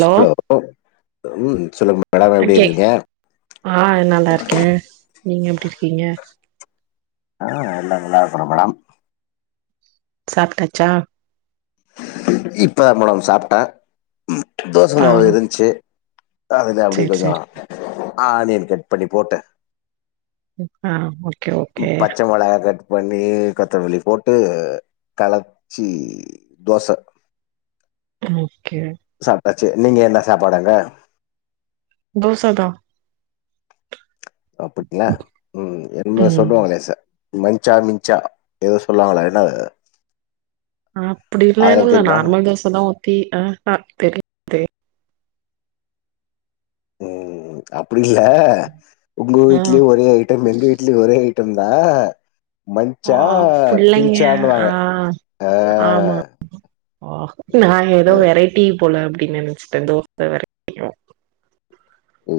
ச் ஹலோ உஹ்ம் சொல்லுங்க மேடம் ஆ எப்டி கே இருக்கீங்க ஆ நல்லா இருக்கே நீங்க எப்டி இருக்கீங்க ஆஹ் எல்லா நல்லா இருக்கறோ மேடம் சாப்ட்டாச்சா இப்பதா மேடம் சாப்ட்டே உம் தோச ஆ மாவு இருந்துச்சு அதுல்ல அப்டியே சேரி கொஞ்சோ சேரி ஆனியன் கட் பண்ணி போட்டு ம் ஆஹ் ஒ பு பச்ச மொளகா கட் பண்ணி கொத்தமல்லி போட்டு களச்சி தோச உஹ்ம் ஓகே டாச்சு நீங்க என்ன சாப்பாடு அங்க தோசதா அப்புடியா உம் என்மா ம் சொல்லுவாங்களே சா மஞ்சா மிஞ்சா எதோ சொல்லுவாங்களே என்னது ஆப்டில்லா எதுவு இல்ல நார்மல் தோச தா ஊத்தி அஹ்ஹ தெரியாது உம் அப்டி இல்ல உங்க ஆ வீட்டிலேயு ஒரே ஐட்டம் எங்க வீட்டிலேயு ஒரே ஐ டம்தா ஆப்பில்லைங்க ஆஹ் ஆ ஆமா ஓ நா அ ஏதோ வெரைட்டி போல அப்டின்னு நெனச்சுட்டே தோச வெரைட்டியு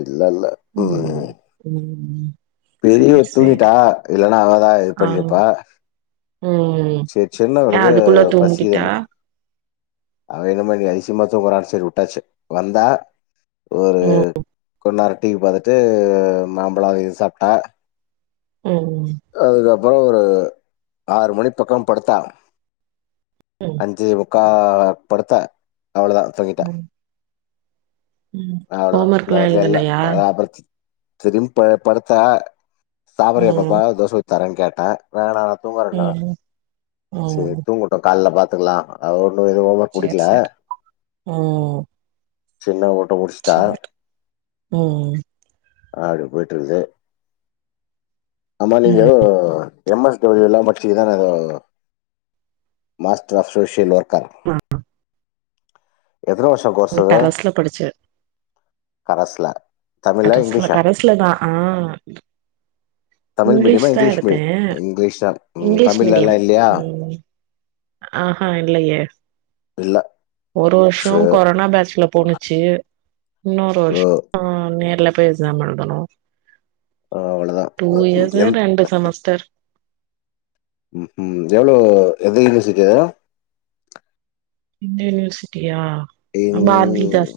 இல்லல்ல ம் உம் ம் பெரியவ சேரி சேரி தூங்கிட்டா இல்லன்னா அவ தான் இது பண்ணி இருப்பா உம் ஏன் அதுக்குள்ள தூங்கிக்கிட்டா பசிக்குதுன்னு அவ என்னம நீ அதிசியமா தூங்குறா சரி விட்டாச்சு வந்தா ஒரு ம் கொன்னார் டிவி பாார்த்தட்டு மாம்பழம் அது இது சாப்பிட்டா ம் அதுக்கப் அப்புறம் ஒரு ஆறு மணி பக்கம் படுத்தா ம் அஞ்ச கா படடுத்த அவ்வளோதான் தங்கிட்டேன் உம் ஹோம் ஒர்க் எல்லாம் எழுதலையா திரும்ப படுத்தா ம் சாவரப்ப தோசை ஊத்தி தரேன்ன கேட்டன் வேண தூங்குறன்னா ம் சரி ம் தூங்கட்டும் காலல ப்த்த க்கலாம் அவ ஒன்னும் எதுவும் ஹோம் ஒர்க் சேர் முடிக்கல சேரி சின்ன ஒ சரி உஹம் ஆடு போயட்டுிருக்கு அனா நீங்க ம் M S டபிள்யூல்லா [unintelligible] master of social worker ஆமா எத்தன வருஷோ கோஸ் நீ அது கரஸ்ல படிச்ச கரஸ்ல தமிழா கரசுல இங்கிலீஷா கரசுலதா ஆஹ் தமிழ் மீடியமா இங்லீஷ் மீ இங்லீஷ் தா ம் இங்கிலீஷ் தமிழ்லல்லா மீடியம் இல்லயா ம் ஆஹா இல்லையே இல்ல ஒரு வருஷோ சரி கொரோனா பேட்ஜ்ல போணுச்சு இன்னூறு ஓ, ருஷோ ஆஹ் நேர்ல பேசாம எழுதனு ஆ அவ்ளதா டூ இயர்ஸ்ல ரெண்டு செமஸ்டர் உம் ஜல எதுலருது செஞ் இந்த யூனிவர்சிட்டி ம்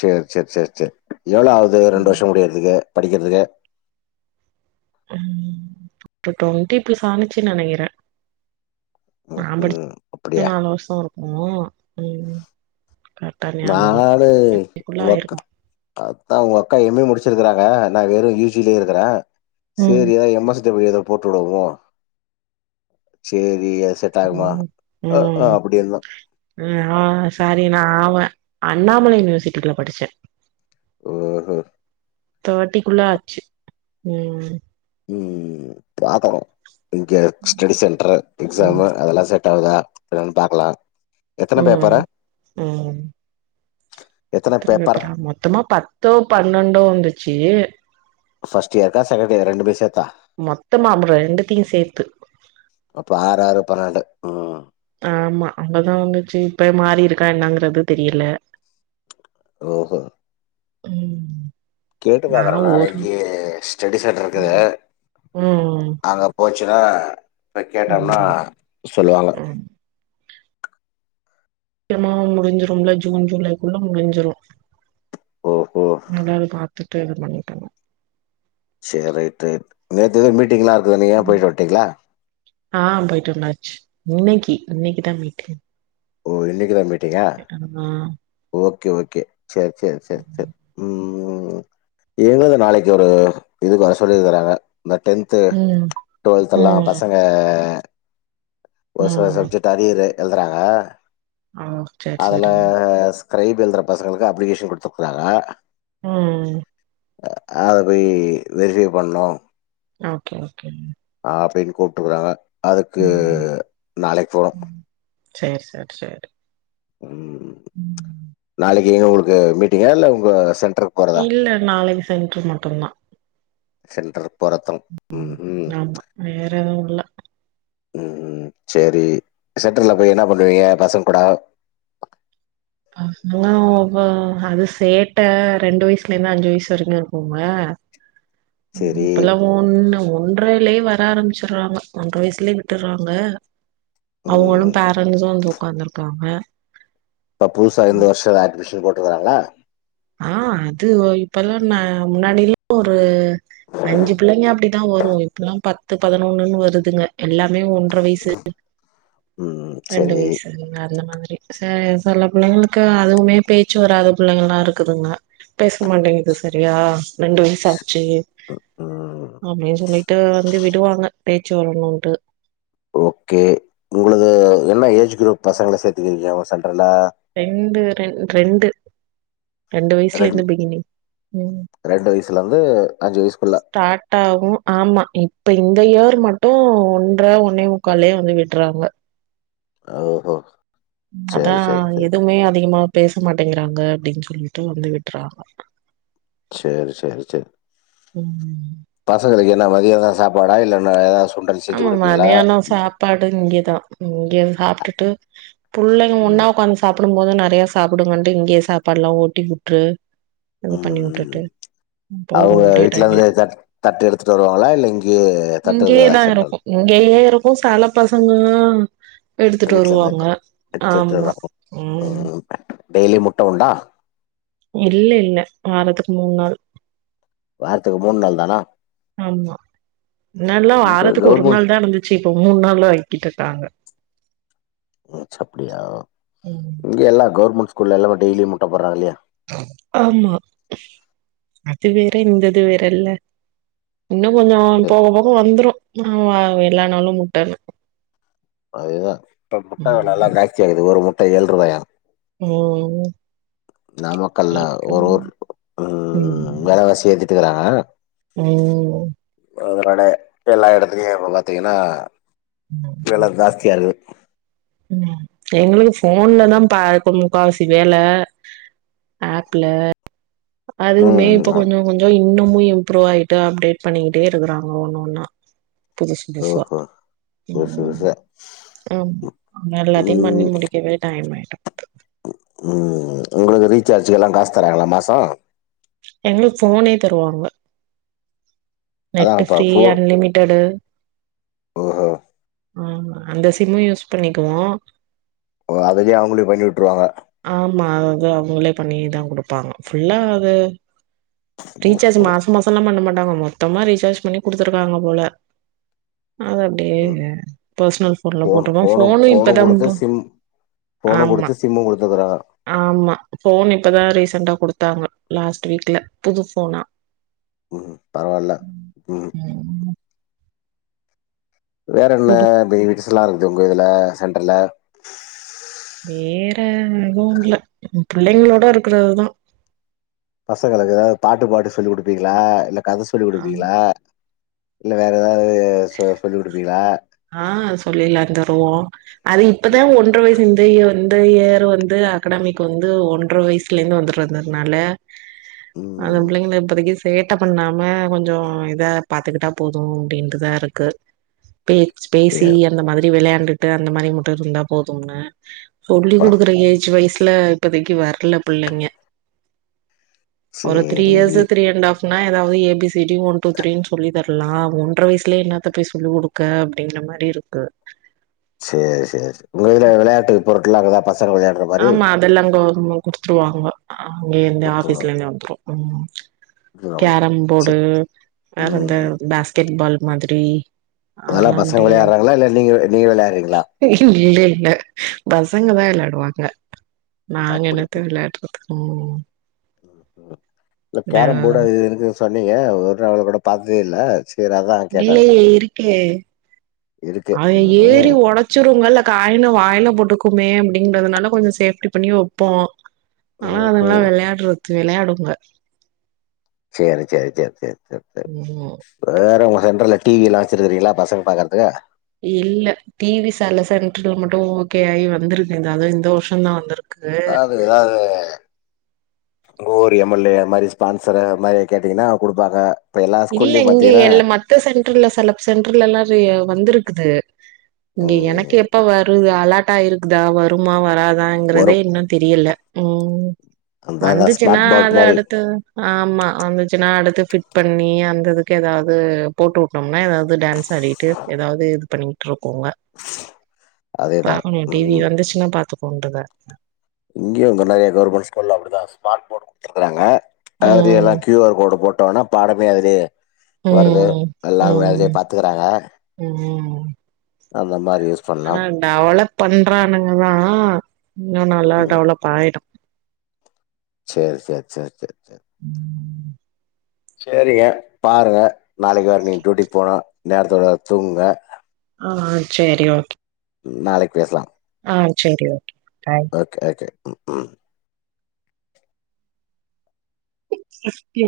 சேர் சேர் சேர் சேர் சேர் எவ்ளோ ஆகுது ரெண்டு ம் வருஷோ முடிறதுக்கு படிகறதுக்கு ம் இப்ப டொண்டிப்பிஸ் ஆணிச்சுன்னு நெனக்கிற ம் நா படிச் ம் அப்டியா நாலு வருஷோ இருக் ஓ உம் நானே உங்க கோக்க ஆயிருக்கு அதா உங்க அக்கா எம் எ முடிச் ருக்கறாங்க நா வெறு இ ஜி லே இருக்கிறே ம் சேரியா எம் எஸ் [unintelligible] போட்டு விடுவோ சேர்ரி ஆ உம் ஆஹ் சரி நா ஆவ அண்ணாமலை யூனிவர்சிட்டிக்குள்ள படிச்சே ஓஹோ தே டிக்குள்ள ஆச்சு உம் உம் பாக்கனு இங்க ஸ்ட்டி சென்டரு ம் எக்ஸாமு அதெல்லா செட் ட்டாகுதா பாக்கலா எத்தன உம் பேப்பரு உம் எத்தன பேப்பரா மொத்தமா பத்தோ பன்னொண்டோ வந்துச்சு ஃபஸ்ட் இயருக்கா செகண்ட் இயர் ரெண்டுமே சேத் மொத்தமா அப்றோ ரெண்டுத்தையு சேத்து பனெண்டு உம் ஆம்மா அங்கதா வந்துச்சு இப்ப மாறிருக்கா என்னங்றது தெரியல ரோ ஒ உம் கேட்டு பாக்குற நாளைக்கி ஸ்டேடி சென்டர் ம் இருக்குது ம் அங்க போச்சு தா இப்ப கேட்டோனா ம் சொல்லுவாங்க ம் க்கிரமா முடிஞ்சிரும்ல ஜூன் ஜூலைக்குள்ள முடிஞ்சிரு ஓஹோ திட்டது பண்ணிக்கங்க சேர் ரைட் ரைட் நேத்து மீட்டிங்லா இரு து நீயா போயிட்டு வட்டீங்ளா ஆஹ் போயிட்டு வந்தாச்சு இன்னைக்கி இன்னைக்கு தான் மீட்டிங் ஓ இன்னைக்கு தா மீட் ஹ ஓகே ஓகே சேரி சேரி சேரி சேரி உம் எங்கள நாளைக்கு ஒரு இது வர சொல்லி இருக்கறாங்க இந்த டென்த்து ம் டுவெல்த் தெல்லா ம் பசங்க ஒரு சில ம் சப்ஜட்டு அரியறு எழுதுறாங்க ஓ சேரி அதுலா சேரி கிரைபெல்துர பசங்களுக்கு அப்ளிகேஷன் கொடுத்திருக்குறாங்க உஹம் அத போய் வெரிஃபை பண்ணோ ஓகே ஓகே ஆ அப்டின்னு கூப்டுக்கறாங்க அதுக்கு ம் நாளைக்கு போனு சேரி ம் உம் நாளைக்கு எங்க உங்களுக்கு மீட்டிங்க இல்ல உங்க சென் இல்ல நாளைக்கு சென்டர் மட்டும்தா சென்டர் உம் ஆமா வேற இல்ல உம் சேரி சென்ட்ர்ல போய் என்ன பண்ணுவீங்க பசங்கூட ஆக்சுவலா அவ சேட்ட ரெண்டு வயசுல இருந்து அஞ்சு வயசு வரைக்கு இருக்குங்க சேரி இப்பல்லா ஒன்னு ஒன்னு ஒன்றரையிலயே வர ஆரம்பிச்சடுறாங்க ஒன்ற வயசுலயே விட்டுறாங்க ம் அவுங்களு பேரன்சும் வந்து உக்காந்துருக்காங்க இப்ப புதுசா இந்த வருஷோ அட்மிஷன் போட்டிக்கறாங்களா ஆஹ்ன் அது ஒ இப்பெல்லா நா முன்னாடிலா ஒரு அஞ்சு பிள்ளைங்க அப்டி தா வரு இப்பல்லா பத்து பதினொன்னுன்னு வருதுங்க எல்லாமே ஒன்ற வயசு ம் ரெண்டு சேரி வயசு [unintelligible] அதுல மாதிரி ச செல பிள்ளைங்களுக்கு அதுவுமே பேச்சு வராத பிள்ளைங்கல்லா இருக்குதுங்க பேச மாட்டேங்குது சரியா ரெண்டு வயசு ஆச்சு ம் அப்டின்னு சொல்லிட்டு வந்து விடுவாங்க பேச்சு வர்ணோன்டு ஓகே உங்களது என்ன ஏஜ் குரூப் பசங்கள சேத்துக்குவிங்க வசன் ரெண்டு ரெண் ரெண்டு ரெண்டு வயசுல ரெண் இருந்து பிகினிங் ம் ரெண்டு வயசுல இருந்து அஞ்சு வயசுக்குள்ள ஸ்டார்ட்டாகும் ஆமா இப்ப இந்த இயர் மட்டும் ஒன்ற ஒன்னே முக்கால்லயே வந்து விட்றாங்க ஓஹோ சேரி அதான் சேரி சேரி எதுவுமே அதிகமா பேச மாட்டேங்கிறாங்க அப்டின்னு சொல்லிட்டு வந்து விட்றாங்க சேரி சேரி சேரி ம். பசங்களுக்கு லாம் மதியம் தான் சாப்பாடா இல்லனா எதாச்சு ஆமா மதியானம் சாப்பாடு இங்கதான் இங்க சாப்டுட்டு புள்ளைங்க ம் ஒன்னா ஒக்காந்து சாப் ப்பிடும்போது நெறைய சாப்பிடுங்கன்டு இங்கேயே சாப்பாடுலாம் ஊட்டி விட்ருவோம் உம் உம் ம் அவுங்க போகும் அப்டியே வீட்ல டைமே. இருந்து தட் தட்டு எடுத்துட்டு வருவாங்களா இல்லை இங்கயே தட்டெல்லாம் செ உம் ம் இங்கயே இருக்கும் செல பசங்களும் எடுத்துட்டு வீட்ல இருந்து வருவாங்க த தட்டு எடுத்துட்டு ஆமா வருவாங்களா? உம் ம் டெய்லி முட்ட உண்டா இல்ல இல்ல வாரத்துக்கு மூணு நாள் வாரத்துக்கு மூணு நாள் தானா? ஆமா முன்னாடிலாம் இங்க வாரத்துக்கு ஒரு கவர்மெண்ட் நாள் தான் இருந்துச்சு இப்போ மூணு நாளா ஆக்கிக்கிட் டாங்க [unintelligible] அப்படியியா இங்க எல்லாம் கௌர்மண்ட் ஸ்கூல்லலாம் இப்ப டெய்லி முட்டை போடுறாங்கில்லையா ஆமா அது வேற இந்தது வேறல்ல இன்னும் கொஞ்சம் போக போக வந்துரும் ஆன் எல்லா நாளும் முட்டனு அதுதா இப்ப முட்ட வெல எல்லா ஜாஸ்தி ஆகுது ஒரு முட் ட ஏள்ரூபாயா ஓ நாமக்கல்ல ஒரொர் உம் வேலவாசிய இ த்துறாங்க உம் அதுனால எல்லா எடத்துலயு இப்ப பாத்தீங்கன்னா வெல ஜாஸ்தியா [unintelligible] இருக்குது உம் எங்களுக் ஃபோன்ல தா பா முக்கா வாசி வேல ஆப்ல அதுக்குமே ம் இப்ப ஆ கொஞ்சோ கொஞ்சோ இன்னமு இம்ப்ரூவ் ஆயிட்டு அப்டேட் பண்ணிக்கிட்டே இருக்கறாங்க ஒன்னொன்ன புதுசு புதுசா ஓஹோ புதுசு உம் புதுசா ஆம் எல்லாத்தயு பண்ணி ம் முடிக்கவே டைம் ஆயிடும் உம் உங்களுக்கு ரீசார்ஜு எல்லா காஸ் தராங்களா மாசோ எங்களுக் போனே தருவாங்க அதா நெட் இப்ப ஃப்ரீ ஃபோ அன்லிமிடட் ஓஹோ ஆமா அந்த சிம்மு யூஸ் பண்ணிக்குவோ ஓ அதுலே அவுங்களே பண்ணிட்டுருவாங்க ஆமா அது அவங்களே பண்ணிதா குடுப்பாங்க ஃபுல்லா அது ரீச்சார்ஜ் ஓஹோ மாசோ மாசோ லா பண்ண மாட் ஆமாம்மா சுத்தமா ரீசார்ஜ் பண்ணி குடுத்துருக்காங்க போல அது அப்டியே ம் பர்சனல் போன்ல ஃபோனு போட்டுருக்கோ ஃபோனு போனே ஃபோனு இப்பதா குடுத்து சிம் ஃபோனு ஆம்மா குடுத்து சிம்மு குடுத்துக்குறாங்க ஆம்மா போன் இப்பதா ரீசன்டா குடுத்தாங்க லாஸ்ட் வீக்ல புது போனா உம் பரவால்ல உம் ம் வேற என்ன குடு பெயில்ஸ் ல்லா இருக்கு உங்க இதுல சென்டர்ல வேற எதுவு இல்ல புள்ளைங்களோட இருக்றதுதா பசங்களுக்கு எதாது பாட்டு பாடி சொல்லி் குடுப்பீங்களா இல்ல கத சொல்லி ஆமா. குடுப்பீங்களா இல்ல வேற எதாவது சொ சொல்லி குடுப்பீங்களா ஆ சொல்லிலாம் [unintelligible] அது இப்பதா ஒன்ற வயசு இந்த இ இந்த இயர் வந்து அகடமிக் வந்து ஒன்ற வயசுல இருந்து வந்து இருந்ததுனால அது ம். பிள்ளைங்கள இப்பதைக்கு சேட்ட பண்ணாம கொஞ்சோ இதா பாத்துக்கிட்டா போது அப்டின்டுதா இருக்கு பே எ ஸ்பேசி அந்த மாதிரி விளையாண்டு விட்டுட்டு அந்த மாரி மட்டும் இருந்தா போதும்னு சொல்லி ப கொடுக்குற ஏஜ் வயசு ல இப்பதைக்கு வரல பிள்ளைங்க ஒரு திரீ சேரி. இயர்ஸ் திரீ அண்ட் ஆஃப் னா ஏதாவது A B திடி one two three சொல்லிதர லா ஒன்ற வயசுலயேனாத்த போய் சொல்லி கொடு க அப்டிங்குற மாரி இருக்கு சேரி சேர் சேர் உங்க இதுல விளையாட்டு பொருட்கள்லா அங்கதா பஸ் ஆமா அதெல்லா கவ்ர்ம கு துவாங்க அங்கயே இருந்து குடுத்துருவா ஆஃபீஸ்ல இருந்தே வந்துரு ம் குடுத்துருவாங்க. கேரம் போடு சரி. வேற அந்த பேஸ்கெட் பால் மாதிரி அதெலா அதெல்லா பசங்க அப்டியே வெளையாடுறாங்ளா இல்ல நீங்க நீங்க வெளையாடுறிங்ளா ல பசங்கதா விளாடுவாங் அ நாங்க அப்படி. என்னத்த விளாடுறது ம் ம். இல்ல இந்த கேரம் போடு அது இது இருக் சொன்னிங்க ஒரு நாள்ல கூட பாத்ததே இல்ல. சரி அதான் கேட்டேன். இல்லயே இருக்கே இருக்கு. அத ஏறி ம்ஹ்ம். ஒடச்சிருங்க இல்ல காய்ன வாய்ல போட்டுக்கு க்குமே அப்டிங்றதுனால கொஞ்சோ சேஃப்டி பண்ணி வெப்போ ஆனா அதுங்ளா ம்ஹ்ம். வெளயாடறது விளையாடுங்க செரி செரி செர் செர் சர் சரி ம் வேறமா சென்டர்ல டிவி எல்லா வச்சிருக்றிளா பசங்க பாக்கறதுக்கு இல்ல டி வி சாலசென் இன்ட்ரிவ்யூல மட்டு ஓகே ஆயி வந்துருக்கு அதுவு இந்த வருஷந்தா வந்ருக்கு அதாது அது உங்க ஊரு எம் எல் ஏ அது மாரி ஸ்பான்சர அது மாரி கேட்டிங்னா குடுப்பாங்க எல்லா இல்ல ஸ்கூல்லயு இங்க பாத்தீங்கன்னா இல் மத்த சென்டர்ல செல சென்டர்லலா வந்துருக் இருக்குது இங்க எனக்கு ம் எப்ப வருது அலாட் தா இருக்குதா வருமா வரா வரு தாங்கறதே இன்னு தெரியல ம் அந்த அதா வந்துச்சுன்னா ஸ்மார்ட் போர்ட் அத மாரி அடுத்து ஆமா வந்துச்சுன்னா அடுத்து ஃபிட் பண் பண்ணி அந்ததுக்கு ஏதாவது போட்டு வுட்டோம்னா ஏதாவது டான்ஸ் ஆடிட்டு ஏதாவது இது பண்ணி விட்ருக்கோங்க அதேதா பாக்கணும் டி வி ம் வந்துச்சுன்னா பாத்து கொண்டுதா இங்கயு இங்க நெறைய கவர்மண்ட் ஸ்கூல்லா அப்டிதான் ஸ்மார்ட் போர்டு குடுத்துருக்காங்க அதாவது ம் எல்லாம் கியூ ஆர் கோடு போட் டோனா பாடமே அதுலயே வருது ம் எல்லாம் வேலையே ம் பாத்துக்கறாங்க ஆமாம் ஆஹ் டெவலப் பண்றானுங்கதான் இன்னும் நல்லா டெவலப் ஆய்டும் சேர் சேர் சேர் சேர் சேர் சேரிங்க பாருங்க நாளைக்கு ம் வேற நீ டியூட்டிக்கு போனு நேரத்தோட தூங்குங்க ஆஹ் ஆஹ் சேரி ஓகே நாளைக் பேசலாம் ஆ சேரி ஓகே பாய். ஓகே ஓகே உ உம் இவன்